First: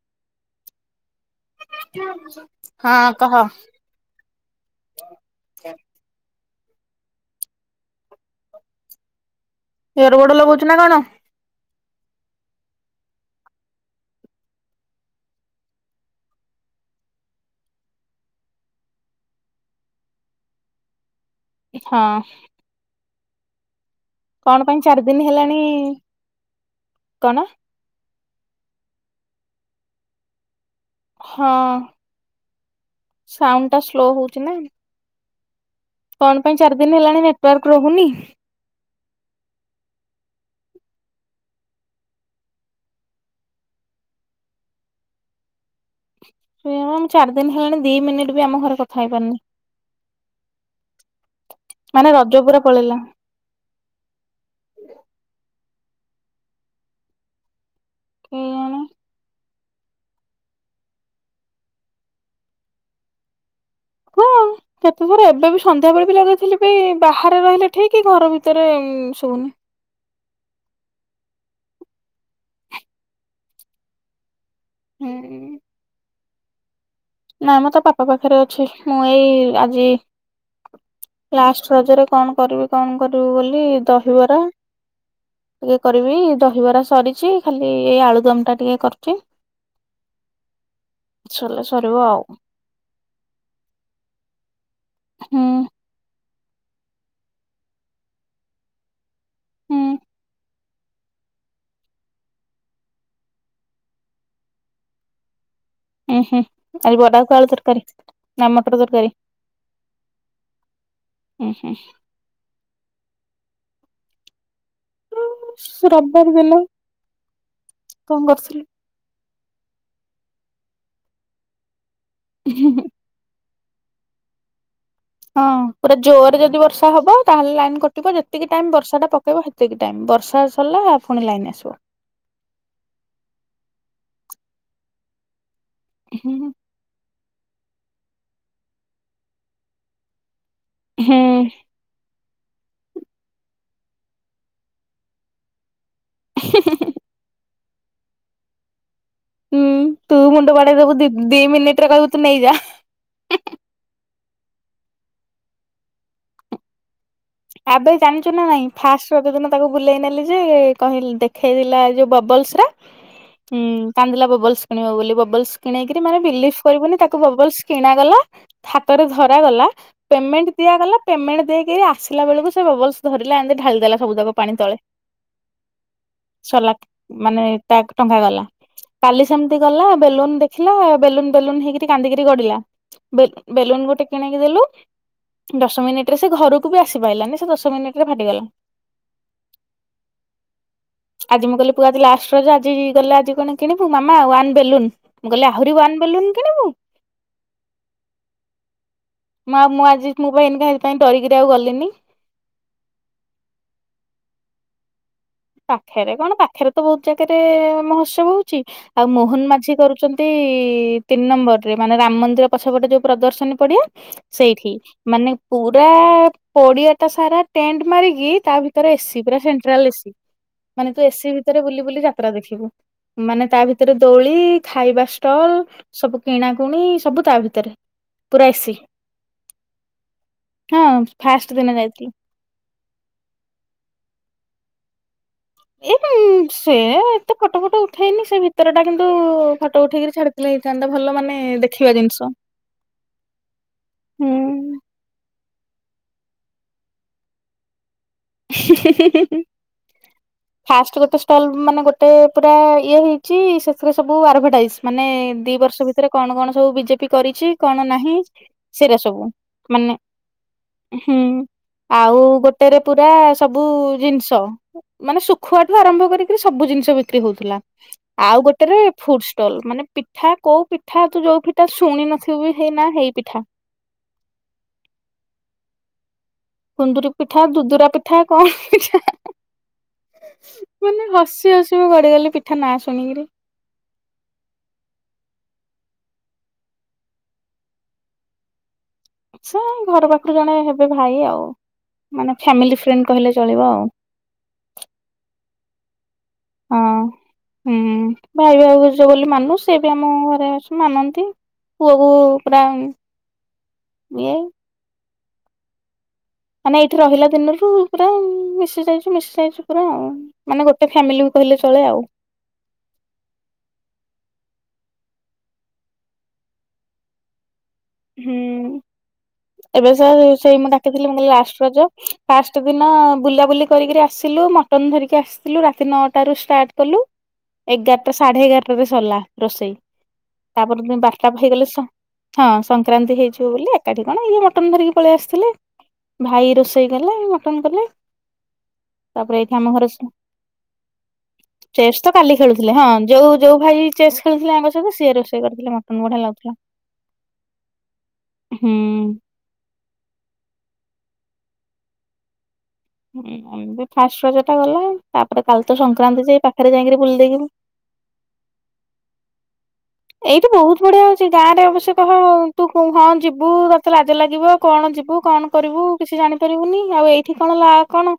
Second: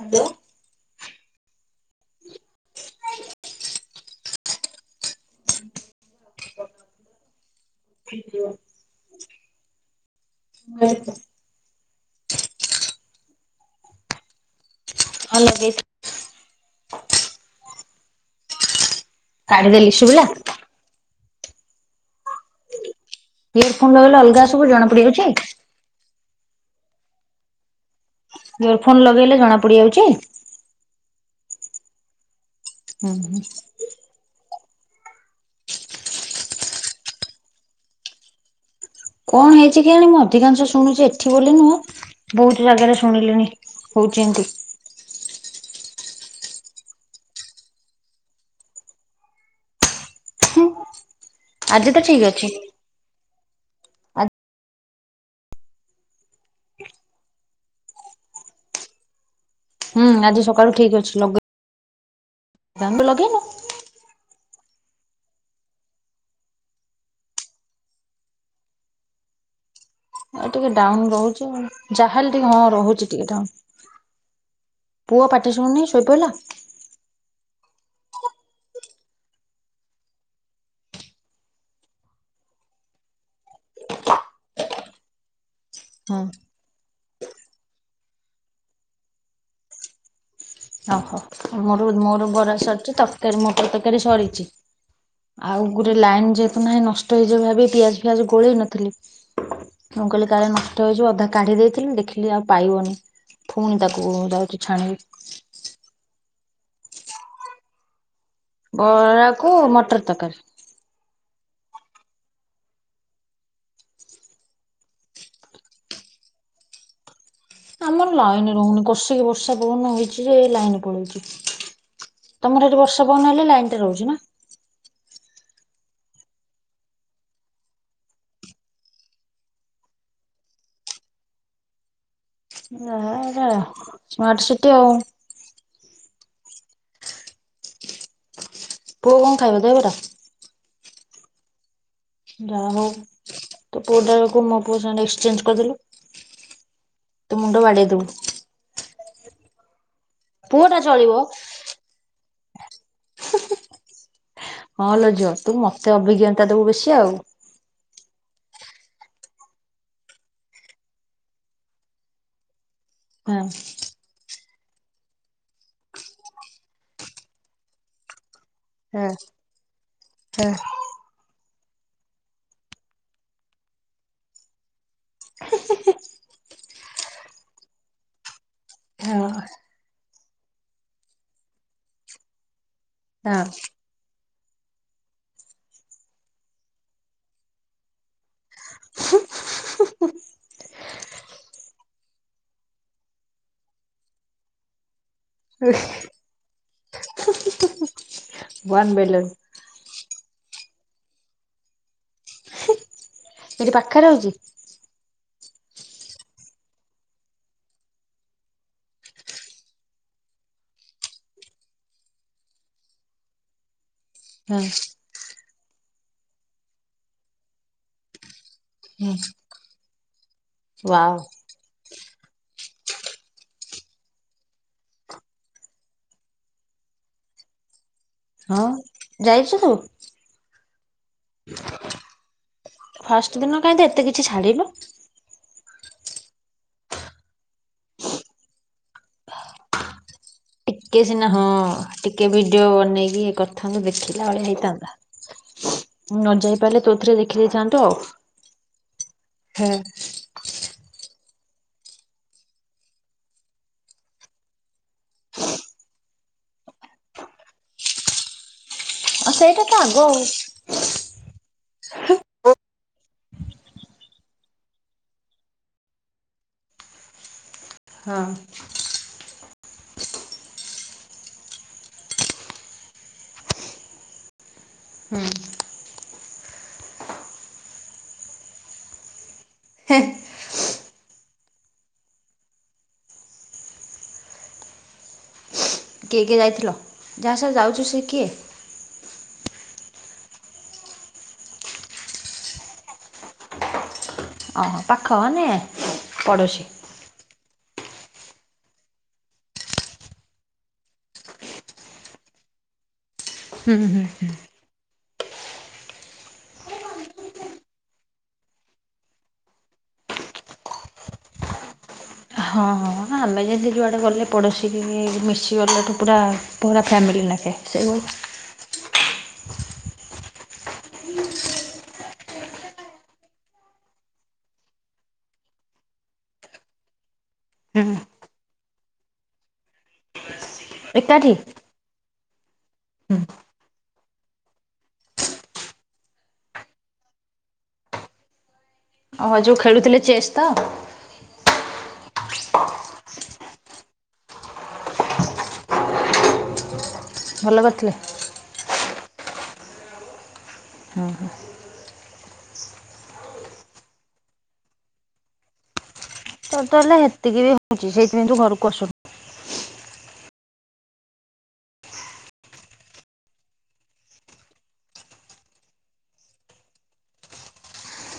Hello.. [inaudible] ହଁ କହ। [inaudible] ଇଅରବୋର୍ଡ ଲଗଉଛୁ ନା କଣ। ହଁ ହଁ ଲଗେଇଛି। କାଢିଦେଲି ଶୁଭିଲା। ହଁ। ୟରଫୋନ୍ ଲଗେଇଲେ ଅଲ। କଣପାଇଁ ଚାରିଦିନ ହେଲାଣି କଣ। ଇୟରଫୋନ ଲଗେଇଲେ ଜଣାପଡିଯାଉଛି। ହଁ ହୁଁ ସାଉଣ୍ଡଟା ସ୍ଲୋ ହଉଛିନା। କଣ ପାଇଁ ଚାରିଦିନ ହେଲାଣି ନେଟୱାର୍କ ରହୁନି। କଣ ହେଇଛି କେଜାଣି ମୁଁ ଅଧିକାଂଶ ଶୁଣୁଛି ଏଠି ବୋଲି ନୁହଁ। ବହୁତ ଜାଗାରେ ଶୁଣିଲିଣି ହୋଉଛି ଏମତି। [unintelligible] ଚାରିଦିନ ହେଲାଣି ଦିମିନିଟ୍ ବି ଆମଘରେ କଥାହେଇ ପାରନି। ହଁ। ମାନେ ରଜପୁରା ପଳେଇଲା। [unintelligible] ହୁଁ ଆଜି ସକାଳୁ ଠିକ୍ଅଛି ଲଗେ ଦାମ ଲଗେଇନୁ। ହଁ। କେତେଥର ଏବେବି ସନ୍ଧ୍ୟାବେଳେ ବି ଲାଗେଇଥିଲି ବି ବାହାରେ ରହିଲେ ଠିକି ଘର ଭିତରେ ଶଉୁନି। ଆଉ ଟିକେ ଡାଉନ ରହୁଛି ଆଉ ଯାହାେଲ ଟିକେ ହଁ ରହୁଛି ଟିକେ ଡାଉନ। ହୁଁ ପୁଅ ପାଟିଶୁଭୁନି ଶୋଇପଡ଼ିଲା। ନାମ ତା ପାପା ପାଖରେ ଅଛି ମୁଁ ଏଇ ଆଜି। ଲାଷ୍ଟରଜରେ କଣକରିବି କଣକରିବି ବୋଲି ଦହିବରା। ଇଏ କରିବି ହୁଁ ଦହିବରା ସରିଛି ଖାଲି ଏଇ ଆଳୁଦମ ଟା ଟିକେକରୁଛି। ଓହୋ ମୋର ମୋର ବରା ସରିଛି ତରକାରୀ ମଟର ତରକାରୀ ସରିଛି। ହୁଁ ଆଉ ଗୋଟେ ଲାଇନ୍ ଯେହେତୁ ନାହିଁ ନଷ୍ଟ ହେଇଯିବ ଭାବି ପିଆଜ ଫିଆଜ ଗୋଳେଇ ନଥିଲି। ହୁଁ ମୁ କହିଲି କାଳେ ନ। ଷ୍ଟ ହେଇଯିବ ଅଧା କାଢି ଦେଇଥିଲି ଦେଖିଲି ଆଉ ପାଇବନି ପୁଣି ତାକୁ ଯାଉଚି ଛାଣିବି। ଉଁ ହୁଁ ଆଜି ବରା କୁ ଆଳୁ ତରକାରୀ। ନା ମଟର ତରକାରୀ ବରାକୁ ମଟର ତରକାରୀ ହଁ ହିଁ। ରବିବାର ହେଲା। ଆମର ଲାଇନ୍ ରହୁନି କଷିକି ବର୍ଷା ପବନ ହୋଉଚି ଯେ ଲାଇନ୍ ପଳଉଚି। ତମର ଏଠି ବର୍ଷା ପବନ ହେଲେ ଲାଇନ୍ ଟା ରହୁଛି ନା। ହଁ ପୁରା ଜୋରରେ ଯଦି ବର୍ଷା ହବ ତାହେଲେ ଲାଇନ୍ କଟିବ ଯେତିକି ଟାଇମ ବର୍ଷା ଟା ପକେଇବ ହେ। ଏତିକି ଟାଇମ୍ ବର୍ଷା ସରିଲା ପୁଣି ଲାଇନ୍ ଆସିବ। ଯ ହେଟା ସ୍ମାର୍ଟ ସିଟି ଆଉ। ହୁଁ ପୁଅ କଣ ଖାଇବ ଦହିବରା? ହୁଁ ଯାହା ହଉ ତ ପୁଅଟାକୁ ମୋ ପୁଅ ସାଙ୍ଗେ ଏକ୍ସଚେଞ୍ଜ କରିଦେଲୁ ହୁଁହୁଁହୁଁ ତ ମୁଣ୍ଡ ବାଡ଼େଇ ଦବୁ ହୁଁ ତୁ ମୁଣ୍ଡ ପୁଅ ଟା ବାଡେଇଦବୁ ଚଳିବ ଦି ମିନିଟ୍ ରେ କହିବୁ ତୁ ନେଇଯା ହଁ ଲୋ ଝିଅ ତୁ ମତେ ଅଭିଜ୍ଞତା ଦବୁ ବେଶି ଆଉ ଆବେ ଜାଣିଛୁ ନା ନାଇଁ ଫାଷ୍ଟ ରଜ ଦିନ ତାକୁ ବୁଲେଇ ନେଲି ଯେ କହିଲି ଦେଖେଇଥିଲା ଯୋଉ ବବଲସ ର ହଁ ହୁଁ କାନ୍ଦିଲା ବବଲ୍ସ କିଣିବ ବୋଲି ବବଲ୍ସ କିଣୋଇକିରି ମାନେ ବିଲିଭ କରିବନି ତାକୁ ବବଲ୍ସ କିଣାଗଲା ହାତରେ ହଁ ଧରାଗଲା ହଁ ପେମେଣ୍ଟ ଦିଆଗଲା ପେମେଣ୍ଟ ଦେଇକିରି ଆସି ଲା ବେଳକୁ ସେ ବବଲ୍ସ ଧରିଲା ଏମିତି ଢାଳିଦେଲା ସବୁ ଯାକ ପାଣି ତଳେ ସାରିଲା ମାନେ ତା ଟଙ୍କା ଗଲା କାଲି ହଁ ସେମିତି ଗଲା ବେଲୁନ ଦେଖିଲା ବେଲୁନ ବେଲୁନ ହେଇକିରି କାନ୍ଦିକିରି ଗଡ଼ିଲା। ହଁ ବେଲୁ ବେଲୁନ ଗୋଟେ କିଣିକି ଦେଲୁ ଦଶ ମିନିଟରେ ସେ ଘରକୁ ବି ଆସ ଖି ପାଇଲାନି ସେ ଦଶ ମିନିଟରେ ଫାଟିଗଲା ହୁଁ ଆଜି ମୁଁ କହିଲି ପୁଅ ଆଜି ଲାଷ୍ଟ ରଜ ଆଜି ଗଲେ ଆଜି କଣ କିଣିବୁ ମାମା ୱାନ୍ ବେଲୁନ ମୁଁ କହିଲି ଆହୁରି ୱାନ୍ ବେଲୁନ କିଣିବୁ? [inaudible] ୱାନ୍ ବେଲୁନ୍ ମା ମୁଁ ଆଜି ମୁଁ କହିନି କାଇଁ ଡରିକିରି ଆଉ ଗଲିନି ଏଠି ପାଖରେ ହଉଚି ପାଖରେ କଣ ପାଖରେ ତ ବହୁତ ଜାଗାରେ ମହୋତ୍ସବ ହଉଛି। ଆଉ ମୋହନ ମାଝି କରୁଛନ୍ତି ତିନି ନମ୍ବର ରେ ମାନେ ରାମ ମନ୍ଦିର ପଛପଟେ ଯୋଉ ପ୍ରଦର୍ଶନୀ ପଡିଆ ହଁ ସେଇଠି ମାନେ ପୁରା ପଡିଆ ଟା ସାରା ଟେଣ୍ଟ ମାରିକି ତା ଭିତରେ ହଁ ଏସିି ପୁରା ସେଣ୍ଟ୍ରାଲ ଏସିି ମାନେ ତୁ ୱାଓ ଏସିି ଭିତରେ ବୁଲି ବୁଲି ଯାତ୍ରା ଦେଖିବୁ ମାନେ ତା ଭିତରେ ଦୋଳି ଖାଇବା ଷ୍ଟଲ ସବୁ କିଣାକୁଣି ସବୁ ତା ଭିତରେ ପୁରା ହଁ ଏସି ଯାଇଛୁ ତୁ? ହଁ ଫାଷ୍ଟ ଦିନ ଯାଇଥିଲି। ଫାଷ୍ଟ ଦିନ କାହିଁ ତ ଏତେ କିଛି ଛାଡ଼ିନୁ ଏ ସେ ଏତେ ଫଟୋ ଫଟ ଉଠେଇନି ସେ ଭିତର ଟା କିନ୍ତୁ ଫଟ ଉଠେଇକିରି ଛାଡି ଟିକେ ସିନା ହଁ ଟିକେ ଭିଡିଓ ବନେଇକି କରିଥାନ୍ତୁ ଦେଖିଲା ହୁଁ। ଭଳିଆ ହେଇଥାନ୍ତା ନ ଯାଇ ପାରିଲେ ତୋଥିରେ ଦେଖିଦେଇ ଥାନ୍ତୁ ଆଉ ହଁ [inaudible] ଫାଷ୍ଟ ଗୋଟେ ଷ୍ଟଲ୍ ମାନେ ଗୋଟେ ପୁରା ଇଏ ହେଇଛି ସେଥିରେ ସବୁ ଆଡ଼ଭର୍ଟାଇଜ ମାନେ ଦି ବର୍ଷ ଭିତରେ କଣ କଣ ସବୁ ବିଜେପି କରିଛି କଣ ନାହିଁ। ସେଇଟା ସବୁ ଆଉ ସେଇଟା ତ ଆଗ ମାନେ ଆଉ ହୁଁ ଆଉ ଗୋଟେ ପୁରା ସବୁ ଜିନିଷ ମାନେ ଶୁଖୁଆଠୁ ଆରମ୍ଭ କରିକିରି ସବୁ ଜିନିଷ ବିକ୍ରି ହଉଥିଲା। ହଁ ଆଉ ଗୋଟେ ରେ ଫୁଡ ଷ୍ଟଲ୍ ମାନେ ପିଠା କୋଉ ପିଠା ତୁ ଯୋଉ ପିଠା ଶୁଣି ନଥିବ ହେଇନା ହେଇ ପିଠା। ହଁ କୁନ୍ଦୁରି ପିଠା ଦୁଦୁରା ପିଠା କଣ ପିଠା ହା ମାନେ ହସି ହସି ମୁଁ ଗଡିିଗଲି ପିଠା ନାଁ ଶୁଣିକି। କିଏ କିଏ ଯାଇଥିଲ ଯାହାସ ଯାଉଛ ସେ କିଏ? ଆଛା ଘର ପାଖରୁ ଜଣେ ହେବେ ଭାଇ ଆଉ ମାନେ ଫ୍ୟାମିଲି ଫ୍ରେଣ୍ଡ କହିଲେ ଚଳିବ ଆଉ। ଅ ପାଖ ମାନେ ପଡ଼ୋଶୀ। ହଁ ହୁଁ ଭାଇ ଭାଉଜ ବୋଲି ମାନୁ ସେି ବି ଆମ ଘରେ ଆସ ମାନନ୍ତି। ପୁଅ ବୋହୂ ପୁରା ହୁଁ। ଇଏ ମାନେ ଏଇଠି ରହିଲା ଦିନରୁ ପୁରା ମିଶି ଯାଇଛୁ ମିଶି ଯାଇଛୁ ପୁରା ଆଉ। ମାନେ ଗୋଟେ ଫ୍ୟାମିଲି ବି କହିଲେ ଚଳେ ଆଉ। ହଁ ହଁ ଆମର୍ଜେନ୍ସି ଯୁଆଡ଼େ ଗଲେ ପଡ଼ୋଶୀ ମିଶିଗଲାଠୁ ପୁରା ପୁରରା ଫ୍ୟାମିଲି ନଖେ। ସେ [unintelligible] ହୁଁ। ଏବେ ସ ସେଇ ମୁଁ ଡାକଥିଲି ମୁ କ ଲାଷ୍ଟ ରଜ ଫାଷ୍ଟ ଦିନ ବୁଲାବୁଲି କରିକରି ଆସିଲୁ ମ ଅଟନ ଧରିକି ଆସିଥିଲୁ ରାତି ନଅଟାରୁ ଷ୍ଟାର୍ଟ କଲୁ। ହୁଁ ଏଗାରଟା ସାଢ଼େ ଏଗାରଟାରେ ସରିଲା ରୋଷେଇ। ତାପରେ ଦମେ ବାରଟା ଏକାଠି ହେଇଗଲେ ହଁ ସଂକ୍ରାନ୍ତି ହୁଁ ହେଇଯିବ ବୋଲି। ଏକାଠି କଣ ଇଏ ମଟନ ଧରିକି ପଳେଇ ଆସିଥିଲେ ଭାଇ ରୋଷେଇ କଲେ ମଟନ କଲେ ଆଉ ତାପରେ ଏଇଠି ଯୋଉ ଆମ ଖେଳୁଥିଲେ [unintelligible] ଚେସ୍ ତ ଚେସ୍ ତ କାଲି ଖେଳୁଥିଲେ ହଁ ଯୋଉ ଯୋଉ ଭାଇ ଚେସ୍ ଖେଳୁଥିଲେ ଆଙ୍କ ସହିତ ସିଏ ରୋଷେଇ କରିଥିଲେ ମଟନ ବଢିଆ ଲାଗୁଥିଲା। ଭଲ କରିଥିଲେ? ହୁଁ। ହଁ ହଁ। ହୁଁ ଏମତି ଫାଷ୍ଟ ରଜା ଟା ଗଲା ତାପରେ କାଲି ତ ସଂକ୍ରାନ୍ତି ଯାଇ ତୋର ତ ପାଖରେ ହେଲେ ଯାଇକିରି ବୁଲି ହେତିକି ଦେଇକି। ବି ହଉଛି ସେଇଥିପାଇଁ ତୁ ଘରକୁ ଆସୁ ଏଇତ ବହୁତ ବଢିଆ ହଉଛି ଗାଁ ରେ ଅବଶ୍ୟ କହ ତୁ ହଁ ଯିବୁ ତତେ ଲାଜ ଲାଗିବ କଣ ଯିବୁ କଣ କରିବୁ କିଛି ଜାଣିପାରିବୁନି ଆଉ ଏଇଠି କଣ କଣ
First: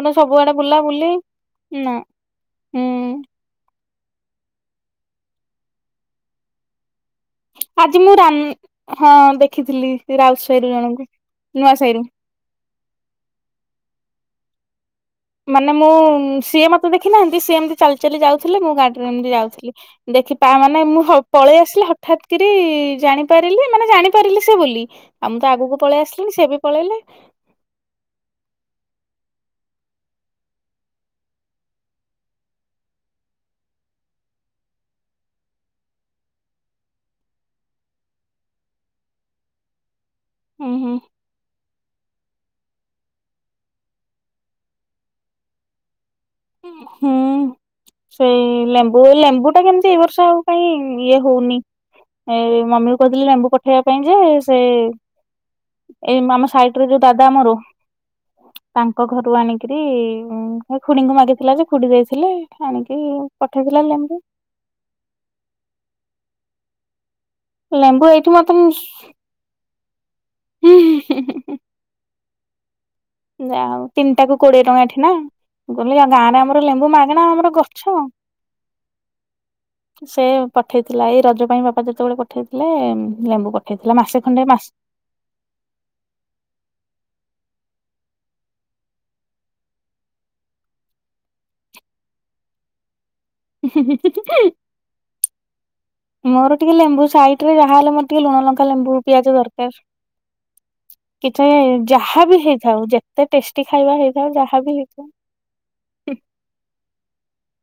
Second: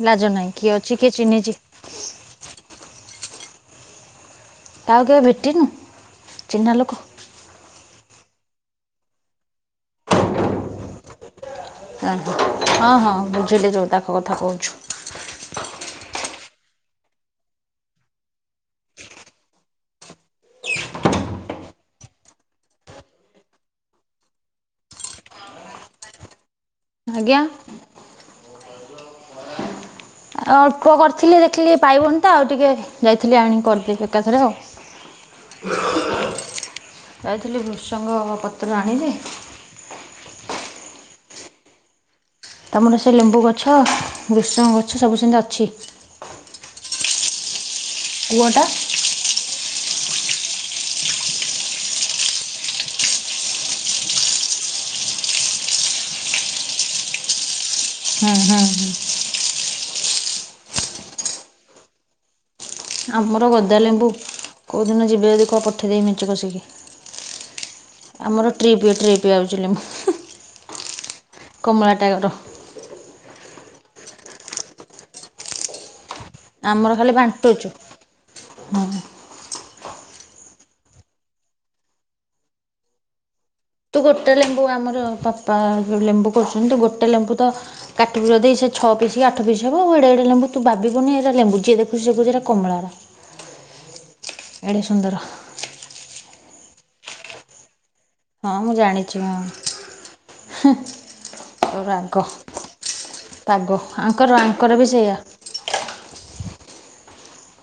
ପୁଣି ଲାଜ ନାହିଁ ସବୁଆଡେ କିଏ ବୁଲା ଅଛି କିଏ ବୁଲି ଚିହ୍ନିଛି ନା ହୁଁ ତା ଆଉ କେବେ ଭେଟିିନୁ ଚିହ୍ନା ଲୋକ ଆଜି ମୁଁ ହଁ ଦେଖିଥିଲି ରାଉ ସାହିରୁ ଜଣଙ୍କୁ ନୂଆ ସାହିର। ଓ ହ ହଁ ହଁ ବୁଝିଲେ ଯେଉଁ ତାକ କଥା କହୁଛୁ। ମାନେ ମୁଁ ସିଏ ମତେ ଦେଖିନାହାନ୍ତି ସିଏ ଏମିତି ଚାଲି ଚାଲି ଯାଉଥିଲେ ମୁଁ ଗାଡିରେ ଏମିତି ଯାଉଥିଲି। ଦେଖି ମାନେ ମୁଁ ପଳେଇ ଆସିଲି ହଠାତ୍ କରି ଜାଣିପାରିଲି ମାନେ ଜାଣିପାରିଲି ସେ ବୋଲି ଆ ମୁଁ ତ ଆଗକୁ ପଳେଇ ଆସିଲିଣିି ସେ ବି ପଳେଇଲେ। ଆଜ୍ଞା ଆଉ ଅଳ୍ପ କରିଥିଲି ଦେଖିଲି ପାଇବନି ତ ଆଉ ଟିକେ ଯାଇଥିଲି ଆଣିକି କରିଦେି ଏକାଥରେ ଆଉ। [inaudible] ଯାଇଥିଲି ବୃଷଙ୍ଗ ପତ୍ର ଆାଣିଲି ହୁଁ ହୁଁ। ତାପ ସେ ଲେମ୍ବୁ ଗଛ ଗୃଷମ ଗଛ ସବୁ ସେମିତି ଅଛି। ହୁଁ ସେଇ କୂଅଟା ଲ ବୋ ଲେମ୍ବୁ ଟା କେମିତି ଏଇ ବର୍ଷ ଆଉ କାଇ ଇଏ ହଉନି। ଏ ମମି କ କହିଥିଲି ଲେମ୍ବୁ ପଠେଇବା ପାଇଁ ଯେ ସେ ଏଇ ଆମ ସାଇଟ ରେ ଯୋଉ ଦାଦା ଆମର ହୁଁ ହୁଁ ହୁଁ। ଙ୍କ ଘରୁ ଆଣିକିରି, ହେ ଖୁଡିଙ୍କୁ ମାଗିଥିଲା ଯେ ଖୁଡି ଯାଇଥିଲେ। ଆଣିକି ପଠେଇଥିଲା ଲେମ୍ବୁ। କଉଦିନ ଯିବେ ଯଦି କହ ପଠେଇଦେବି ମେଞ୍ଚେ କଷିକି, ଲେମ୍ବୁ ଏଇଠି ଆମର ମତେ ଟ୍ରିପ୍ ଇଏ ଟ୍ରିପ୍ [unintelligible] ମୁଁ କମଳା ଟାଗର ଯାଉ ତିନିଟା କୁ କୋଡିଏ ଟଙ୍କା ଏଠି ନା? ଗୋଲି ଆ ଗାଁ ରେ ଆମର ଲେମ୍ବୁ ଖାଲି ମାଗଣା, ଆମର ବାଣ୍ଟୁଚୁ। ଗଛ ହଁ। ସେ ପଠେଇଥିଲା, ଏଇ ରଜ ପାଇଁ ବାପା ଯେତେବେଳେ ପଠେଇଥିଲେ, ଲେମ୍ବୁ ପ ତୁ ଗୋଟେ ଲେମ୍ବୁ ଆମର ବାପା ଲେମ୍ବୁ କରୁଛନ୍ତି ତୁ ଗୋଟେ ଲେମ୍ବୁ ତ କାଟିବୁ ଯଦି ସେଇ ଛଅ ପିସି କି ଆଠ ପିସି ହବ, ଆଉ ଏଡେ ଏଡେ ଲେମ୍ବୁ ତୁ ଭାବିବୁନି ଏରା ଲେମ୍ବ, ଯିଏ ଦେଖୁିଛି ସିଏ କହୁଚି ଏରା କମଳା ରା। [unintelligible] ମୋର ଟିକେ ଲେମ୍ବୁ ସାଇଟରେ ଯାହାହଲେ ମ ଟିକେ ଲୁଣ ହଁ ଲଙ୍କା ମୁଁ ଲେମ୍ବୁ, ଜାଣିଚି ପିଆଜ ଦରକାର। ହଁ। କିଛି, ତୋର ରାଗ। ଯାହା ବି ହେଇଥାଉ ଯେତେ ଟେଷ୍ଟି ପାଗ ଖାଇବା ଆଙ୍କର ହେଇଥାଉ, ଯାହା ଆଙ୍କର ବି ହେଇଥାଉ। ସେଇଆ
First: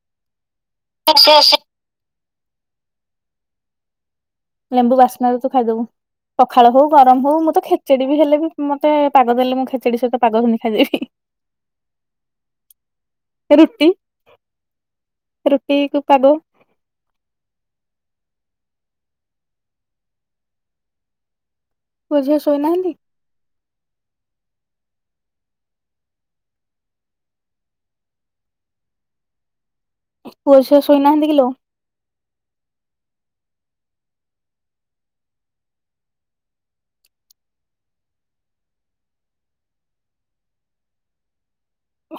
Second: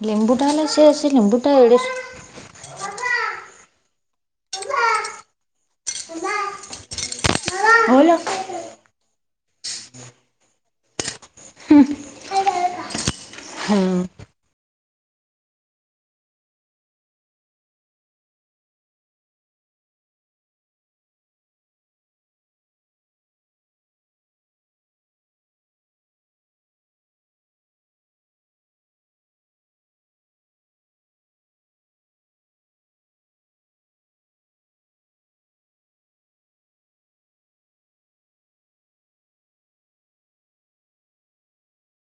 ଲେମ୍ବୁଟା ହେଲେ ସେ ସେ ଲେମ୍ବୁଟା ଏଡେ ଲେମ୍ବୁ ବାସ୍ନାରୁ ତୁ ଖାଇଦବୁ। ପଖାଳ ହଉ ଗରମ ହଉ ମୁଁତ ତ ଖେଚେଡି ବି ଏଡ଼େ ହେଲେ ବି ମତେ ପାଗ ଦେଲେ ମୁଁ ଖେଚେଡି ସହିତ ପାଗ ସୁନି ଖାଇଜିବି। ହୁଁ। ରୁଟି, ରୁଟିକୁ ପାଗ। ପୁଅ ଝିଅ ଶୋଇନାହାନ୍ତି? ପୁଅ ଝିଅ ଶୋଇନାହାନ୍ତି କିିଲୋ?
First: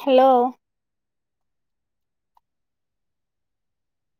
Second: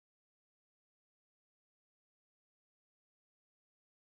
ହ୍ୟାଲୋ।